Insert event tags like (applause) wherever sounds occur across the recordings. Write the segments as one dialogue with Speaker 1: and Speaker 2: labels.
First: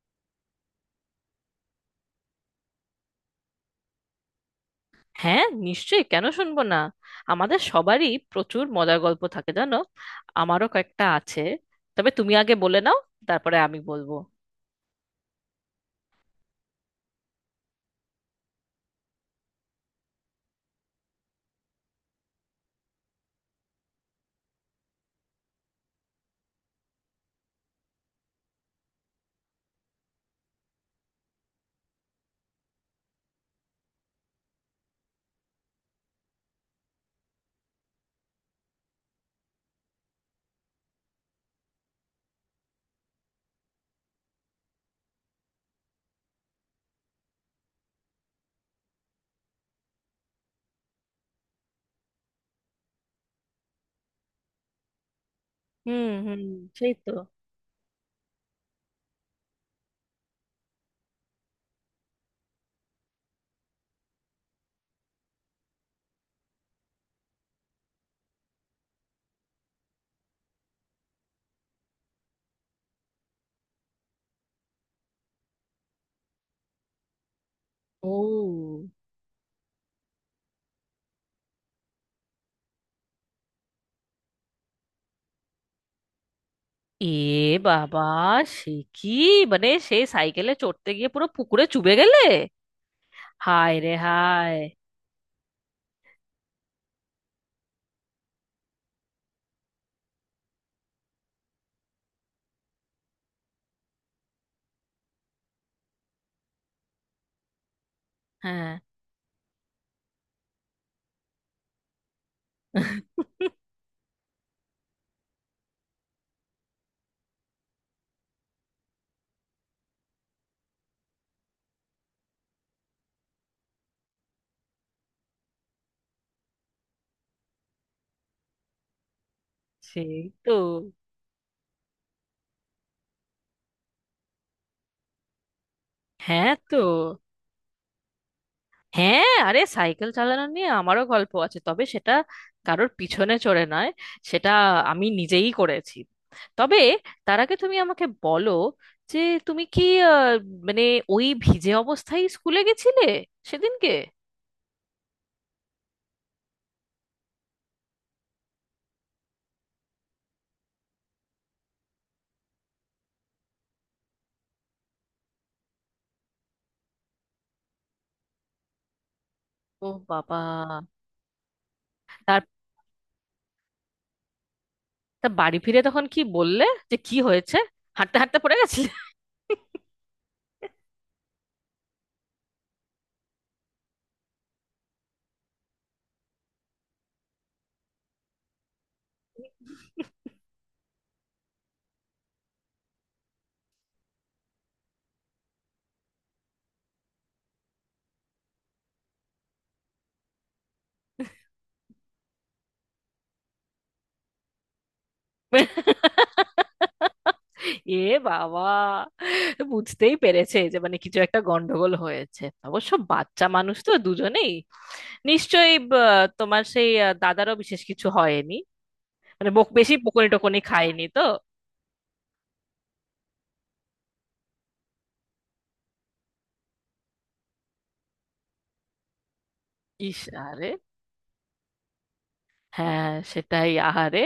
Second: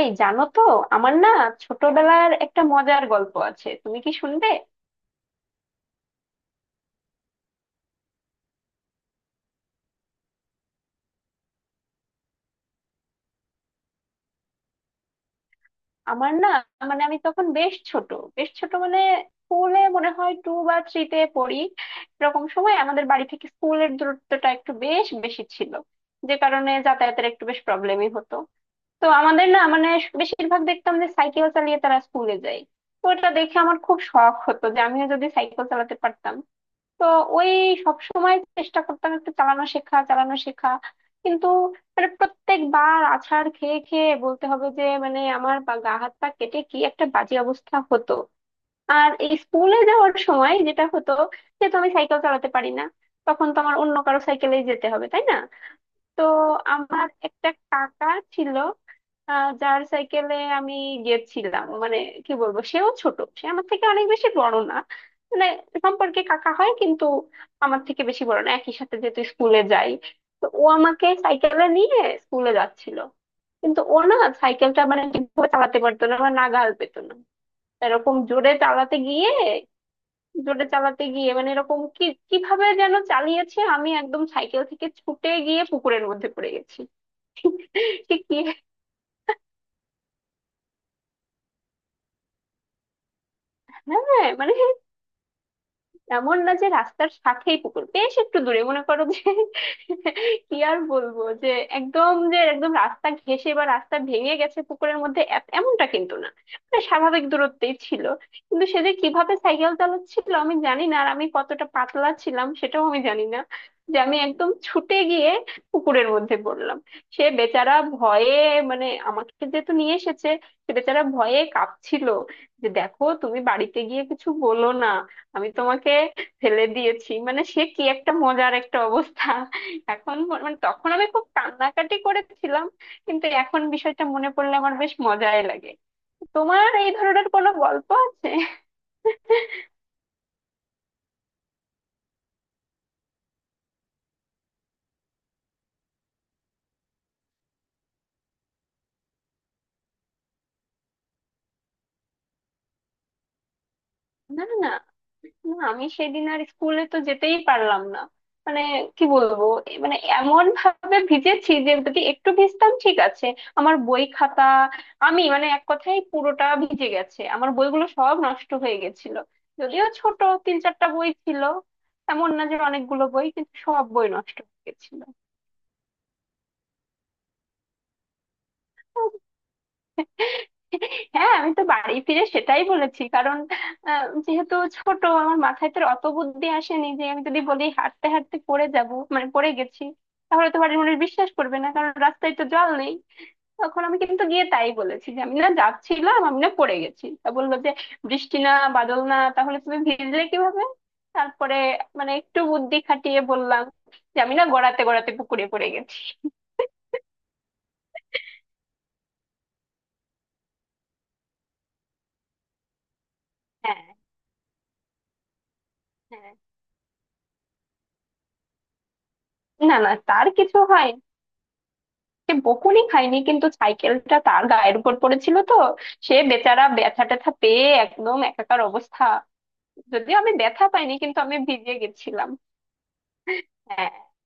Speaker 1: এই জানো তো? আমার না, ছোটবেলার একটা মজার গল্প আছে, তুমি কি শুনবে?
Speaker 2: হ্যাঁ, নিশ্চয়ই। কেন শুনবো না? আমাদের সবারই প্রচুর মজার গল্প থাকে, জানো। আমারও কয়েকটা আছে, তবে তুমি আগে বলে নাও, তারপরে আমি বলবো।
Speaker 1: আমার না, মানে আমি তখন বেশ ছোট। বেশ ছোট মানে, স্কুলে মনে হয় টু বা থ্রিতে পড়ি। এরকম সময় আমাদের বাড়ি থেকে স্কুলের দূরত্বটা একটু বেশ বেশি ছিল, যে কারণে যাতায়াতের একটু বেশ প্রবলেমই হতো। তো আমাদের না, মানে বেশিরভাগ দেখতাম যে সাইকেল চালিয়ে তারা স্কুলে যায়। তো ওটা দেখে আমার খুব শখ হতো যে আমিও যদি সাইকেল চালাতে পারতাম। তো ওই সব সময় চেষ্টা করতাম, একটু চালানো শেখা চালানো শেখা, কিন্তু মানে প্রত্যেকবার আছাড় খেয়ে খেয়ে বলতে হবে যে মানে আমার বা গা হাত পা কেটে কি একটা বাজে অবস্থা হতো। আর এই স্কুলে যাওয়ার সময় যেটা হতো, যেহেতু আমি সাইকেল চালাতে পারি না, তখন তো আমার অন্য কারো সাইকেলেই যেতে হবে তাই না?
Speaker 2: হুম,
Speaker 1: তো
Speaker 2: হুম। সেই
Speaker 1: আমার
Speaker 2: তো।
Speaker 1: একটা কাকা ছিল, যার সাইকেলে আমি গেছিলাম। মানে কি বলবো, সেও ছোট, সে আমার থেকে অনেক বেশি বড় না। মানে সম্পর্কে কাকা হয়, কিন্তু আমার থেকে বেশি বড় না, একই সাথে যেহেতু স্কুলে যাই। তো ও আমাকে সাইকেলে নিয়ে স্কুলে যাচ্ছিল, কিন্তু ও না সাইকেলটা মানে ঠিকভাবে চালাতে পারতো না বা নাগাল পেত না। এরকম জোরে
Speaker 2: ও,
Speaker 1: চালাতে গিয়ে, জোরে চালাতে গিয়ে মানে এরকম কি, কিভাবে যেন চালিয়েছে, আমি একদম সাইকেল থেকে ছুটে গিয়ে পুকুরের মধ্যে পড়ে গেছি।
Speaker 2: এ বাবা!
Speaker 1: সে কি, হ্যাঁ!
Speaker 2: সে কি! মানে সেই সাইকেলে চড়তে গিয়ে পুরো পুকুরে চুবে গেলে? হায় রে
Speaker 1: মানে
Speaker 2: হায়!
Speaker 1: এমন না যে রাস্তার সাথেই পুকুর, বেশ একটু দূরে মনে করো যে। (laughs) কি আর বলবো যে একদম, যে একদম রাস্তা ঘেঁষে বা রাস্তা ভেঙে গেছে পুকুরের মধ্যে, এমনটা কিন্তু না, মানে স্বাভাবিক দূরত্বেই ছিল। কিন্তু
Speaker 2: হ্যাঁ।
Speaker 1: সে যে কিভাবে সাইকেল চালাচ্ছিল আমি জানি না, আর আমি কতটা পাতলা ছিলাম সেটাও আমি
Speaker 2: (laughs)
Speaker 1: জানি না, যে আমি একদম ছুটে গিয়ে পুকুরের মধ্যে পড়লাম। সে বেচারা ভয়ে, মানে আমাকে যেহেতু নিয়ে এসেছে, সে বেচারা ভয়ে কাঁপছিল যে দেখো তুমি বাড়িতে গিয়ে কিছু বলো না, আমি তোমাকে ফেলে দিয়েছি, মানে সে কি একটা মজার একটা অবস্থা।
Speaker 2: সেই
Speaker 1: এখন
Speaker 2: তো।
Speaker 1: মানে তখন আমি খুব কান্নাকাটি করেছিলাম, কিন্তু এখন বিষয়টা মনে পড়লে আমার বেশ মজাই লাগে।
Speaker 2: হ্যাঁ,
Speaker 1: তোমার
Speaker 2: তো
Speaker 1: এই ধরনের কোনো গল্প আছে?
Speaker 2: হ্যাঁ আরে, সাইকেল চালানো নিয়ে আমারও গল্প আছে, তবে সেটা কারোর পিছনে চড়ে নয়। সেটা আমি নিজেই করেছি। তবে তার আগে তুমি আমাকে বলো, যে তুমি কি আহ, মানে ওই ভিজে অবস্থায় স্কুলে গেছিলে সেদিনকে?
Speaker 1: না না না, আমি সেদিন আর স্কুলে তো যেতেই পারলাম না। মানে কি বলবো, এ মানে এমন ভাবে ভিজেছি, যে যদি একটু ভিজতাম ঠিক আছে, আমার বই খাতা আমি মানে এক কথায় পুরোটা ভিজে গেছে, আমার বইগুলো সব নষ্ট হয়ে গেছিল। যদিও
Speaker 2: ও
Speaker 1: ছোট,
Speaker 2: বাবা!
Speaker 1: তিন চারটা বই ছিল, এমন
Speaker 2: তার
Speaker 1: না যে অনেকগুলো বই, কিন্তু সব বই নষ্ট হয়ে গেছিল।
Speaker 2: তা বাড়ি ফিরে তখন কি বললে, যে কি হয়েছে, হাঁটতে হাঁটতে পড়ে গেছিলে?
Speaker 1: হ্যাঁ আমি তো বাড়ি ফিরে সেটাই বলেছি, কারণ যেহেতু ছোট আমার মাথায় তো আর অত বুদ্ধি আসেনি যে আমি যদি বলি হাঁটতে হাঁটতে পড়ে যাব, মানে পড়ে গেছি, তাহলে তো বাড়ির মানুষ বিশ্বাস করবে না, কারণ রাস্তায় তো জল নেই। তখন আমি কিন্তু গিয়ে তাই বলেছি যে আমি না যাচ্ছিলাম, আমি না পড়ে গেছি। তা বললো যে বৃষ্টি না বাদল না, তাহলে তুমি ভিজলে কিভাবে? তারপরে মানে একটু বুদ্ধি খাটিয়ে বললাম যে আমি না গড়াতে গড়াতে পুকুরে পড়ে গেছি।
Speaker 2: এ বাবা! বুঝতেই পেরেছে যে মানে কিছু একটা গন্ডগোল হয়েছে। অবশ্য বাচ্চা মানুষ
Speaker 1: হ্যাঁ,
Speaker 2: তো দুজনেই। নিশ্চয়ই
Speaker 1: হ্যাঁ।
Speaker 2: তোমার সেই দাদারও বিশেষ কিছু হয়নি? মানে বক
Speaker 1: না না,
Speaker 2: বেশি বকুনি
Speaker 1: তার
Speaker 2: টকুনি
Speaker 1: কিছু হয়নি,
Speaker 2: খায়নি তো?
Speaker 1: সে বকুনি খায়নি, কিন্তু সাইকেলটা তার গায়ের উপর পড়েছিল তো, সে বেচারা ব্যথা ট্যাথা পেয়ে একদম একাকার অবস্থা। যদিও
Speaker 2: ইস!
Speaker 1: আমি ব্যথা
Speaker 2: আরে
Speaker 1: পাইনি, কিন্তু আমি ভিজে গেছিলাম।
Speaker 2: হ্যাঁ, সেটাই,
Speaker 1: হ্যাঁ।
Speaker 2: আহারে।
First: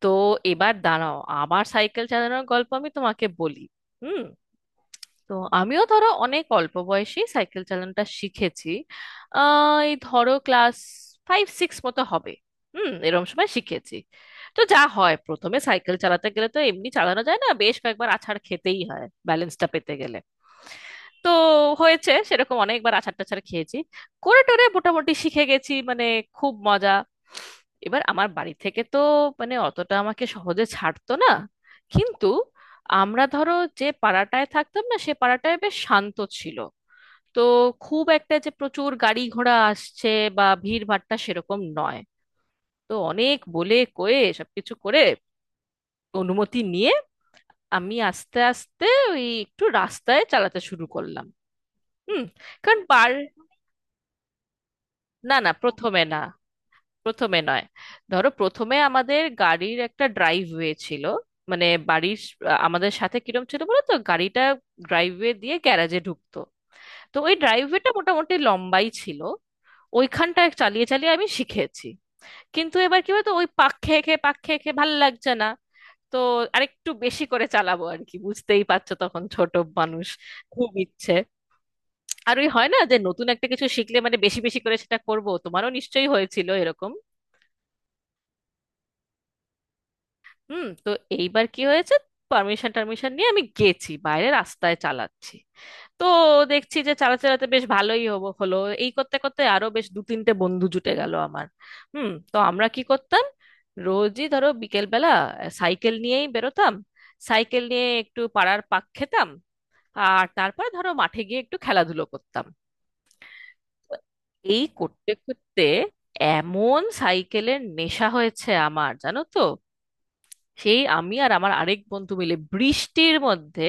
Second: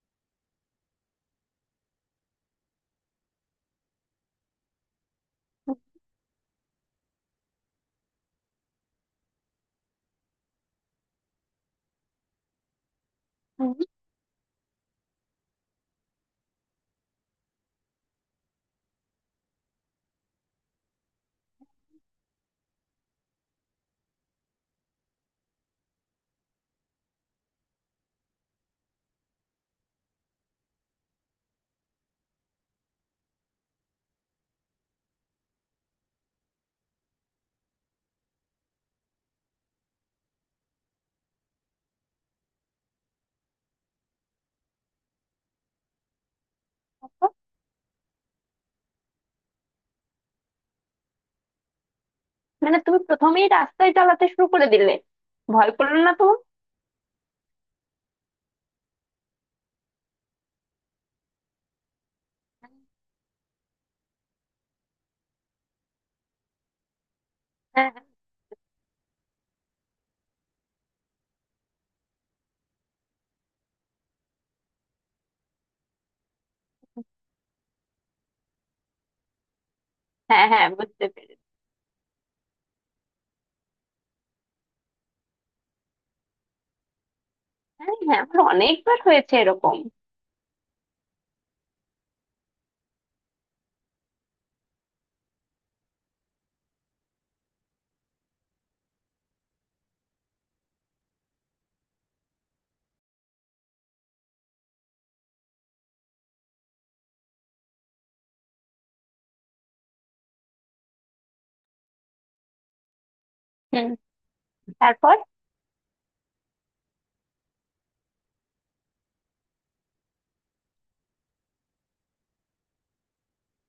Speaker 2: তো এবার দাঁড়াও, আমার সাইকেল চালানোর গল্প আমি তোমাকে বলি। হুম। তো আমিও ধরো অনেক অল্প বয়সে সাইকেল চালানোটা শিখেছি। আহ, এই ধরো ক্লাস ফাইভ সিক্স মতো হবে। হুম, এরকম সময়
Speaker 1: হুম।
Speaker 2: শিখেছি। তো যা হয়, প্রথমে সাইকেল চালাতে গেলে তো এমনি চালানো যায় না, বেশ কয়েকবার আছাড় খেতেই হয় ব্যালেন্সটা পেতে গেলে। তো হয়েছে সেরকম, অনেকবার আচার টাচার খেয়েছি। করে টোরে মোটামুটি শিখে গেছি, মানে খুব মজা। এবার আমার বাড়ি থেকে তো মানে অতটা আমাকে সহজে ছাড়তো না, কিন্তু আমরা ধরো যে পাড়াটায় থাকতাম না, সে পাড়াটায় বেশ শান্ত ছিল। তো খুব একটা যে প্রচুর গাড়ি ঘোড়া আসছে বা ভিড় ভাট্টা, সেরকম নয়। তো অনেক বলে কয়ে সবকিছু করে, অনুমতি নিয়ে আমি আস্তে আস্তে ওই একটু রাস্তায় চালাতে শুরু করলাম। হুম,
Speaker 1: মানে
Speaker 2: কারণ
Speaker 1: তুমি
Speaker 2: পার
Speaker 1: প্রথমেই রাস্তায় চালাতে শুরু করে দিলে?
Speaker 2: না না,
Speaker 1: ভয় করলো
Speaker 2: প্রথমে
Speaker 1: না
Speaker 2: না।
Speaker 1: তো?
Speaker 2: প্রথমে নয়। ধরো প্রথমে আমাদের গাড়ির একটা ড্রাইভওয়ে ছিল, মানে আমাদের সাথে কিরম ছিল বলো তো, গাড়িটা ড্রাইভওয়ে দিয়ে গ্যারাজে ঢুকতো। তো ওই ড্রাইভওয়েটা
Speaker 1: হ্যাঁ
Speaker 2: মোটামুটি লম্বাই ছিল, ওইখানটা চালিয়ে চালিয়ে আমি শিখেছি। কিন্তু এবার কি বলতো, ওই পাক খেয়ে খেয়ে পাক খেয়ে খেয়ে ভালো লাগছে না। তো আরেকটু বেশি করে চালাবো আর কি, বুঝতেই পারছো তখন ছোট মানুষ,
Speaker 1: হ্যাঁ। হ্যাঁ
Speaker 2: খুব
Speaker 1: বুঝতে
Speaker 2: ইচ্ছে।
Speaker 1: পেরেছি।
Speaker 2: আর ওই হয় না যে নতুন একটা কিছু শিখলে মানে বেশি বেশি করে সেটা করব, তোমারও নিশ্চয়ই হয়েছিল এরকম।
Speaker 1: হ্যাঁ হ্যাঁ, আমার অনেকবার হয়েছে এরকম।
Speaker 2: হুম, তো এইবার কি হয়েছে, পারমিশন টারমিশন নিয়ে আমি গেছি বাইরে, রাস্তায় চালাচ্ছি। তো দেখছি যে চালাতে চালাতে বেশ ভালোই হবো হলো। এই করতে করতে আরো বেশ দু তিনটে বন্ধু জুটে গেল আমার। হুম, তো আমরা কি করতাম, রোজই ধরো বিকেলবেলা সাইকেল নিয়েই বেরোতাম। সাইকেল নিয়ে একটু পাড়ার পাক খেতাম, আর তারপরে ধরো মাঠে গিয়ে একটু খেলাধুলো করতাম।
Speaker 1: হুম।
Speaker 2: তো এই করতে
Speaker 1: তারপর?
Speaker 2: করতে এমন সাইকেলের নেশা হয়েছে আমার, জানো তো, সেই আমি আর আমার আরেক বন্ধু মিলে বৃষ্টির মধ্যে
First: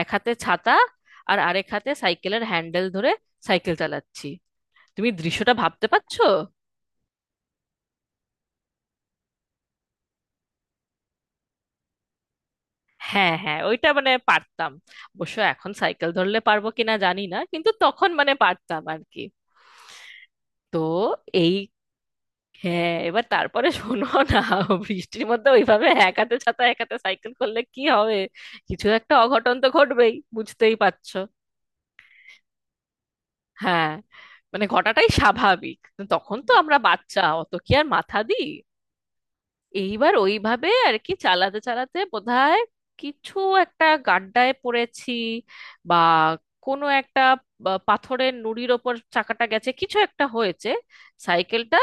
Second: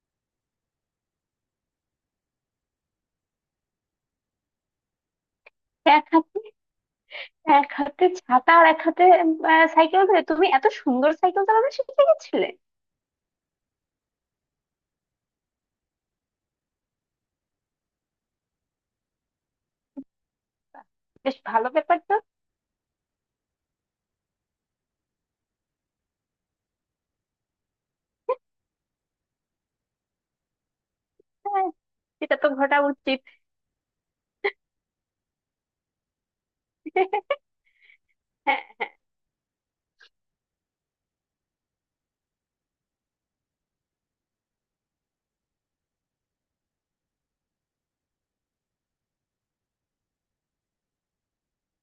Speaker 2: এক হাতে ছাতা আর আরেক হাতে সাইকেলের হ্যান্ডেল ধরে সাইকেল চালাচ্ছি। তুমি দৃশ্যটা ভাবতে
Speaker 1: এক
Speaker 2: পারছো?
Speaker 1: হাতে, এক হাতে ছাতা, আর এক হাতে সাইকেল ধরে তুমি এত সুন্দর সাইকেল চালানো শিখে গেছিলে?
Speaker 2: হ্যাঁ হ্যাঁ, ওইটা মানে পারতাম। অবশ্য এখন সাইকেল ধরলে পারবো কিনা জানি না, কিন্তু তখন মানে পারতাম আর কি। তো
Speaker 1: বেশ
Speaker 2: এই
Speaker 1: ভালো ব্যাপার তো।
Speaker 2: হ্যাঁ, এবার তারপরে শোনো না, বৃষ্টির মধ্যে ওইভাবে এক হাতে ছাতা এক হাতে সাইকেল করলে কি হবে, কিছু একটা অঘটন তো ঘটবেই, বুঝতেই পারছো।
Speaker 1: হ্যাঁ, সেটা তো ঘটা উচিত।
Speaker 2: হ্যাঁ, মানে ঘটাটাই স্বাভাবিক, তখন তো আমরা বাচ্চা, অত কি আর মাথা দিই।
Speaker 1: হ্যাঁ।
Speaker 2: এইবার ওইভাবে আর কি চালাতে চালাতে বোধহয় কিছু একটা গাড্ডায় পড়েছি, বা কোনো একটা, পাথরের নুড়ির ওপর চাকাটা গেছে, কিছু একটা হয়েছে, সাইকেলটা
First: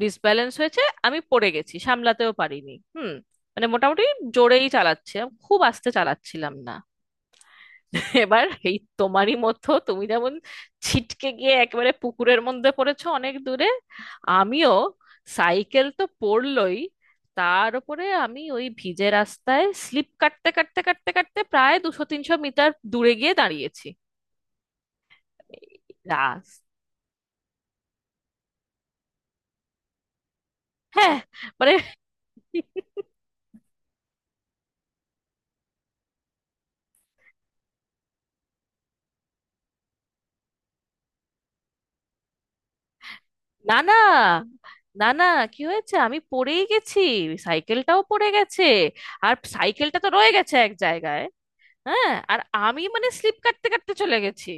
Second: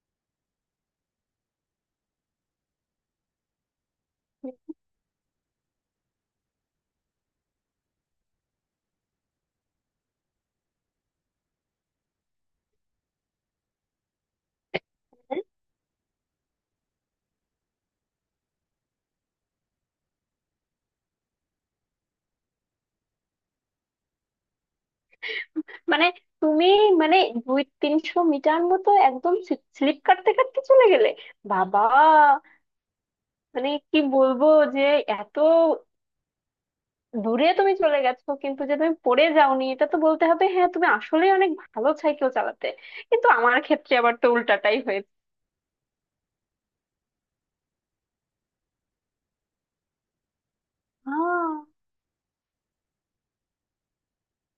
Speaker 2: ডিসব্যালেন্স হয়েছে। আমি পড়ে গেছি, সামলাতেও পারিনি। হুম, মানে মোটামুটি জোরেই চালাচ্ছিলাম, খুব আস্তে চালাচ্ছিলাম না। (laughs) এবার এই তোমারই মতো, তুমি যেমন ছিটকে গিয়ে একেবারে পুকুরের মধ্যে পড়েছো অনেক দূরে, আমিও সাইকেল তো পড়লই, তার উপরে আমি ওই ভিজে রাস্তায় স্লিপ কাটতে কাটতে কাটতে কাটতে প্রায় দুশো তিনশো মিটার দূরে গিয়ে দাঁড়িয়েছি।
Speaker 1: মানে
Speaker 2: রাস
Speaker 1: তুমি, মানে 200-300 মিটার মতো একদম স্লিপ কাটতে কাটতে চলে গেলে?
Speaker 2: হ্যাঁ মানে
Speaker 1: বাবা! মানে কি বলবো যে এত দূরে তুমি চলে গেছো, কিন্তু যে তুমি পড়ে যাওনি এটা তো বলতে হবে, হ্যাঁ তুমি আসলেই অনেক ভালো সাইকেল চালাতে। কিন্তু আমার
Speaker 2: না না,
Speaker 1: ক্ষেত্রে আবার তো উল্টাটাই
Speaker 2: না
Speaker 1: হয়েছে।
Speaker 2: না, কি হয়েছে, আমি পড়েই গেছি, সাইকেলটাও পড়ে গেছে, আর সাইকেলটা তো রয়ে গেছে এক জায়গায়।
Speaker 1: আহ,
Speaker 2: হ্যাঁ, আর আমি মানে স্লিপ কাটতে কাটতে চলে গেছি,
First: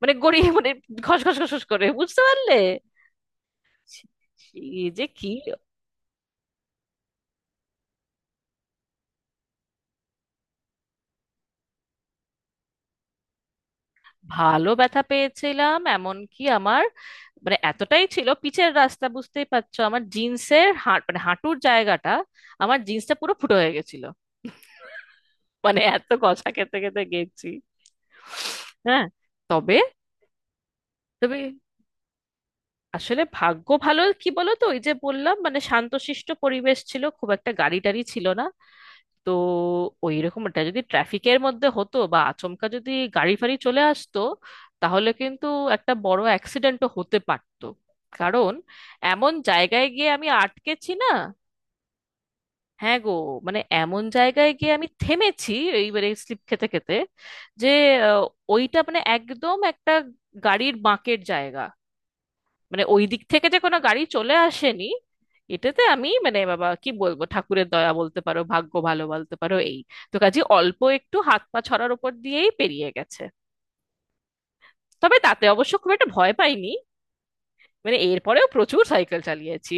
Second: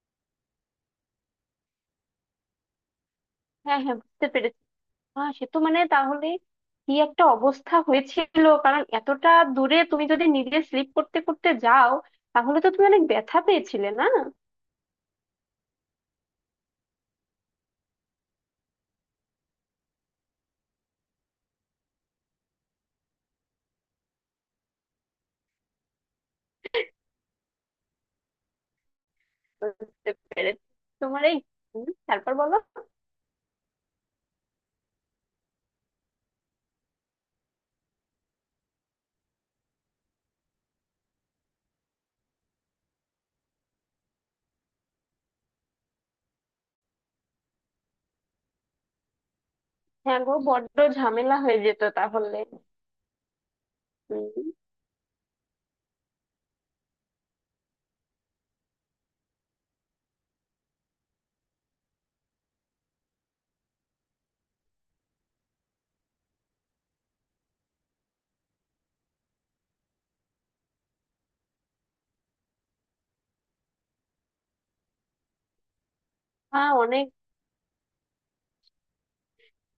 Speaker 2: মানে গড়িয়ে মানে ঘস ঘস ঘস ঘস করে, বুঝতে পারলে?
Speaker 1: হ্যাঁ। হ্যাঁ বুঝতে
Speaker 2: সে
Speaker 1: পেরেছি।
Speaker 2: যে কি!
Speaker 1: হ্যাঁ সে তো, মানে তাহলে কি একটা অবস্থা হয়েছিল, কারণ এতটা দূরে তুমি যদি নিজে স্লিপ করতে করতে যাও, তাহলে তো তুমি অনেক ব্যথা পেয়েছিলে না?
Speaker 2: ভালো ব্যথা পেয়েছিলাম, এমনকি আমার মানে এতটাই ছিল পিচের রাস্তা, বুঝতেই পারছো, আমার জিন্সের মানে হাঁটুর জায়গাটা, আমার জিন্সটা পুরো ফুটো হয়ে গেছিল, মানে এত কষা খেতে খেতে গেছি। হ্যাঁ, তবে
Speaker 1: বুঝতে পেরেছি তোমার
Speaker 2: তবে
Speaker 1: এই। হুম, তারপর বলো।
Speaker 2: আসলে ভাগ্য ভালো, কি বলো তো, ওই যে বললাম মানে শান্তশিষ্ট পরিবেশ ছিল, খুব একটা গাড়ি টাড়ি ছিল না। তো ওই রকম এটা যদি ট্রাফিকের মধ্যে হতো, বা আচমকা যদি গাড়ি ফাড়ি চলে আসতো, তাহলে কিন্তু একটা বড় অ্যাক্সিডেন্টও হতে পারতো। কারণ এমন জায়গায় গিয়ে
Speaker 1: হ্যাঁ
Speaker 2: আমি
Speaker 1: গো, বড্ড
Speaker 2: আটকেছি না,
Speaker 1: ঝামেলা হয়ে যেত তাহলে।
Speaker 2: হ্যাঁ গো, মানে এমন জায়গায়
Speaker 1: হম।
Speaker 2: গিয়ে আমি থেমেছি এইবারে স্লিপ খেতে খেতে, যে আহ, ওইটা মানে একদম একটা গাড়ির বাঁকের জায়গা, মানে ওই দিক থেকে যে কোনো গাড়ি চলে আসেনি, এটাতে আমি মানে বাবা কি বলবো, ঠাকুরের দয়া বলতে পারো, ভাগ্য ভালো বলতে পারো এই। তো কাজে অল্প একটু হাত পা ছড়ার উপর দিয়েই পেরিয়ে গেছে। তবে তাতে অবশ্য খুব একটা ভয় পাইনি,
Speaker 1: হ্যাঁ অনেক।
Speaker 2: মানে এরপরেও প্রচুর সাইকেল চালিয়েছি।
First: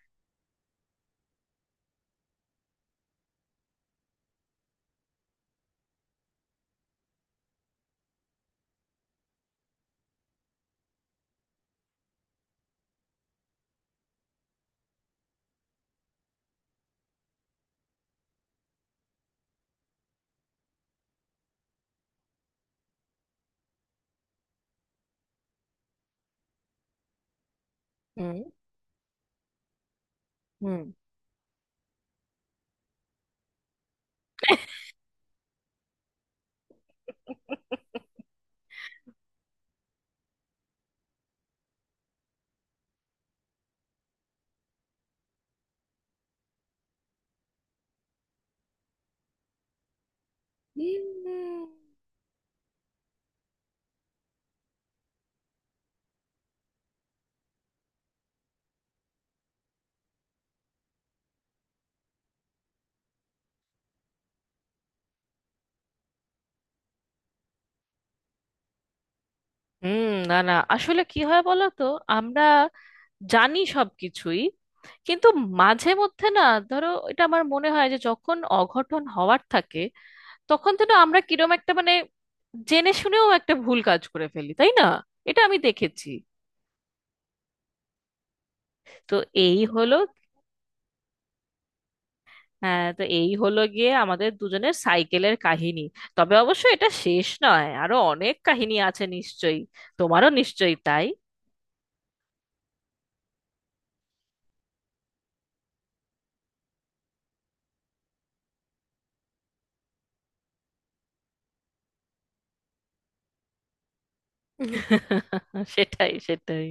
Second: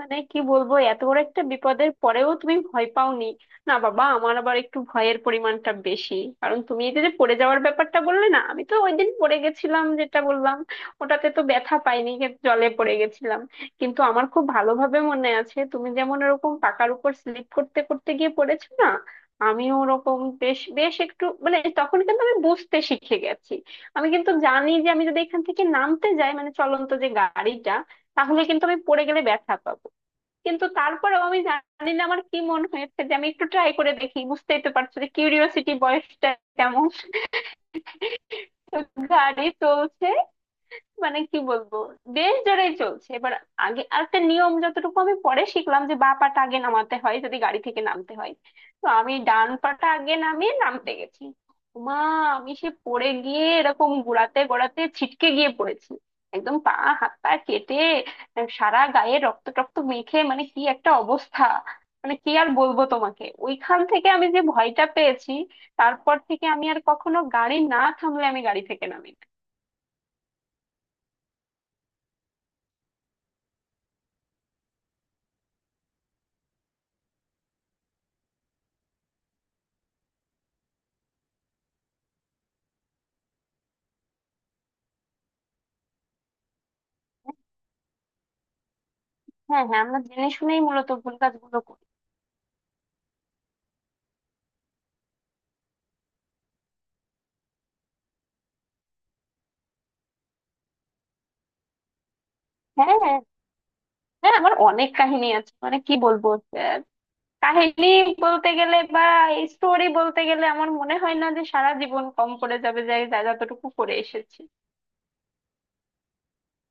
Speaker 1: মানে কি বলবো, এত বড় একটা বিপদের পরেও তুমি ভয় পাওনি? না বাবা, আমার আবার একটু ভয়ের পরিমাণটা বেশি। কারণ তুমি এই যে যে পড়ে যাওয়ার ব্যাপারটা বললে না, আমি তো ওই দিন পড়ে গেছিলাম যেটা বললাম, ওটাতে তো ব্যথা পাইনি, কিন্তু জলে পড়ে গেছিলাম। কিন্তু আমার খুব ভালোভাবে মনে আছে, তুমি যেমন এরকম পাকার উপর স্লিপ করতে করতে গিয়ে পড়েছো না, আমিও ওরকম বেশ, বেশ একটু, মানে তখন কিন্তু আমি বুঝতে শিখে গেছি। আমি কিন্তু জানি যে আমি যদি এখান থেকে নামতে যাই, মানে চলন্ত যে গাড়িটা,
Speaker 2: হুম,
Speaker 1: তাহলে কিন্তু আমি পড়ে গেলে ব্যথা পাবো। কিন্তু
Speaker 2: হুম।
Speaker 1: তারপরেও আমি জানি না আমার কি মনে হয়েছে, যে আমি একটু ট্রাই করে দেখি, বুঝতেই তো পারছো যে কিউরিওসিটি বয়সটা কেমন। তো গাড়ি চলছে, মানে কি বলবো, দেশ জোড়াই চলছে এবার। আগে আরেকটা নিয়ম যতটুকু আমি পরে শিখলাম, যে বা পাটা আগে নামাতে হয় যদি গাড়ি থেকে নামতে হয়। তো আমি ডান পাটা আগে নামিয়ে নামতে
Speaker 2: হুম,
Speaker 1: গেছি। মা! আমি সে পড়ে গিয়ে এরকম গোড়াতে গোড়াতে ছিটকে গিয়ে পড়েছি, একদম পা, হাত পা কেটে, সারা গায়ে রক্ত টক্ত মেখে মানে কি একটা অবস্থা। মানে কি আর বলবো তোমাকে, ওইখান থেকে আমি যে ভয়টা পেয়েছি, তারপর থেকে আমি আর কখনো গাড়ি না থামলে আমি গাড়ি থেকে নামি না।
Speaker 2: হুম, না না, আসলে কি হয় বলো তো, আমরা জানি সবকিছুই, কিন্তু মাঝে মধ্যে না ধরো, এটা আমার মনে হয় যে যখন অঘটন হওয়ার থাকে, তখন যেন আমরা কিরম একটা মানে জেনে শুনেও একটা ভুল কাজ করে ফেলি, তাই না? এটা আমি দেখেছি। তো এই
Speaker 1: হ্যাঁ হ্যাঁ,
Speaker 2: হলো
Speaker 1: আমরা জেনে শুনেই মূলত ভুল কাজগুলো করি।
Speaker 2: হ্যাঁ, তো এই হলো গিয়ে আমাদের দুজনের সাইকেলের কাহিনী। তবে অবশ্য এটা শেষ নয়, আরো অনেক কাহিনী আছে নিশ্চয়ই, তোমারও নিশ্চয়ই তাই।
Speaker 1: হ্যাঁ হ্যাঁ। হ্যাঁ, আমার অনেক কাহিনী আছে, মানে কি বলবো, আহ, কাহিনী বলতে গেলে বা স্টোরি বলতে গেলে আমার মনে হয় না যে সারা জীবন কম করে যাবে, যে যা যতটুকু করে এসেছি।
Speaker 2: (laughs) সেটাই, সেটাই।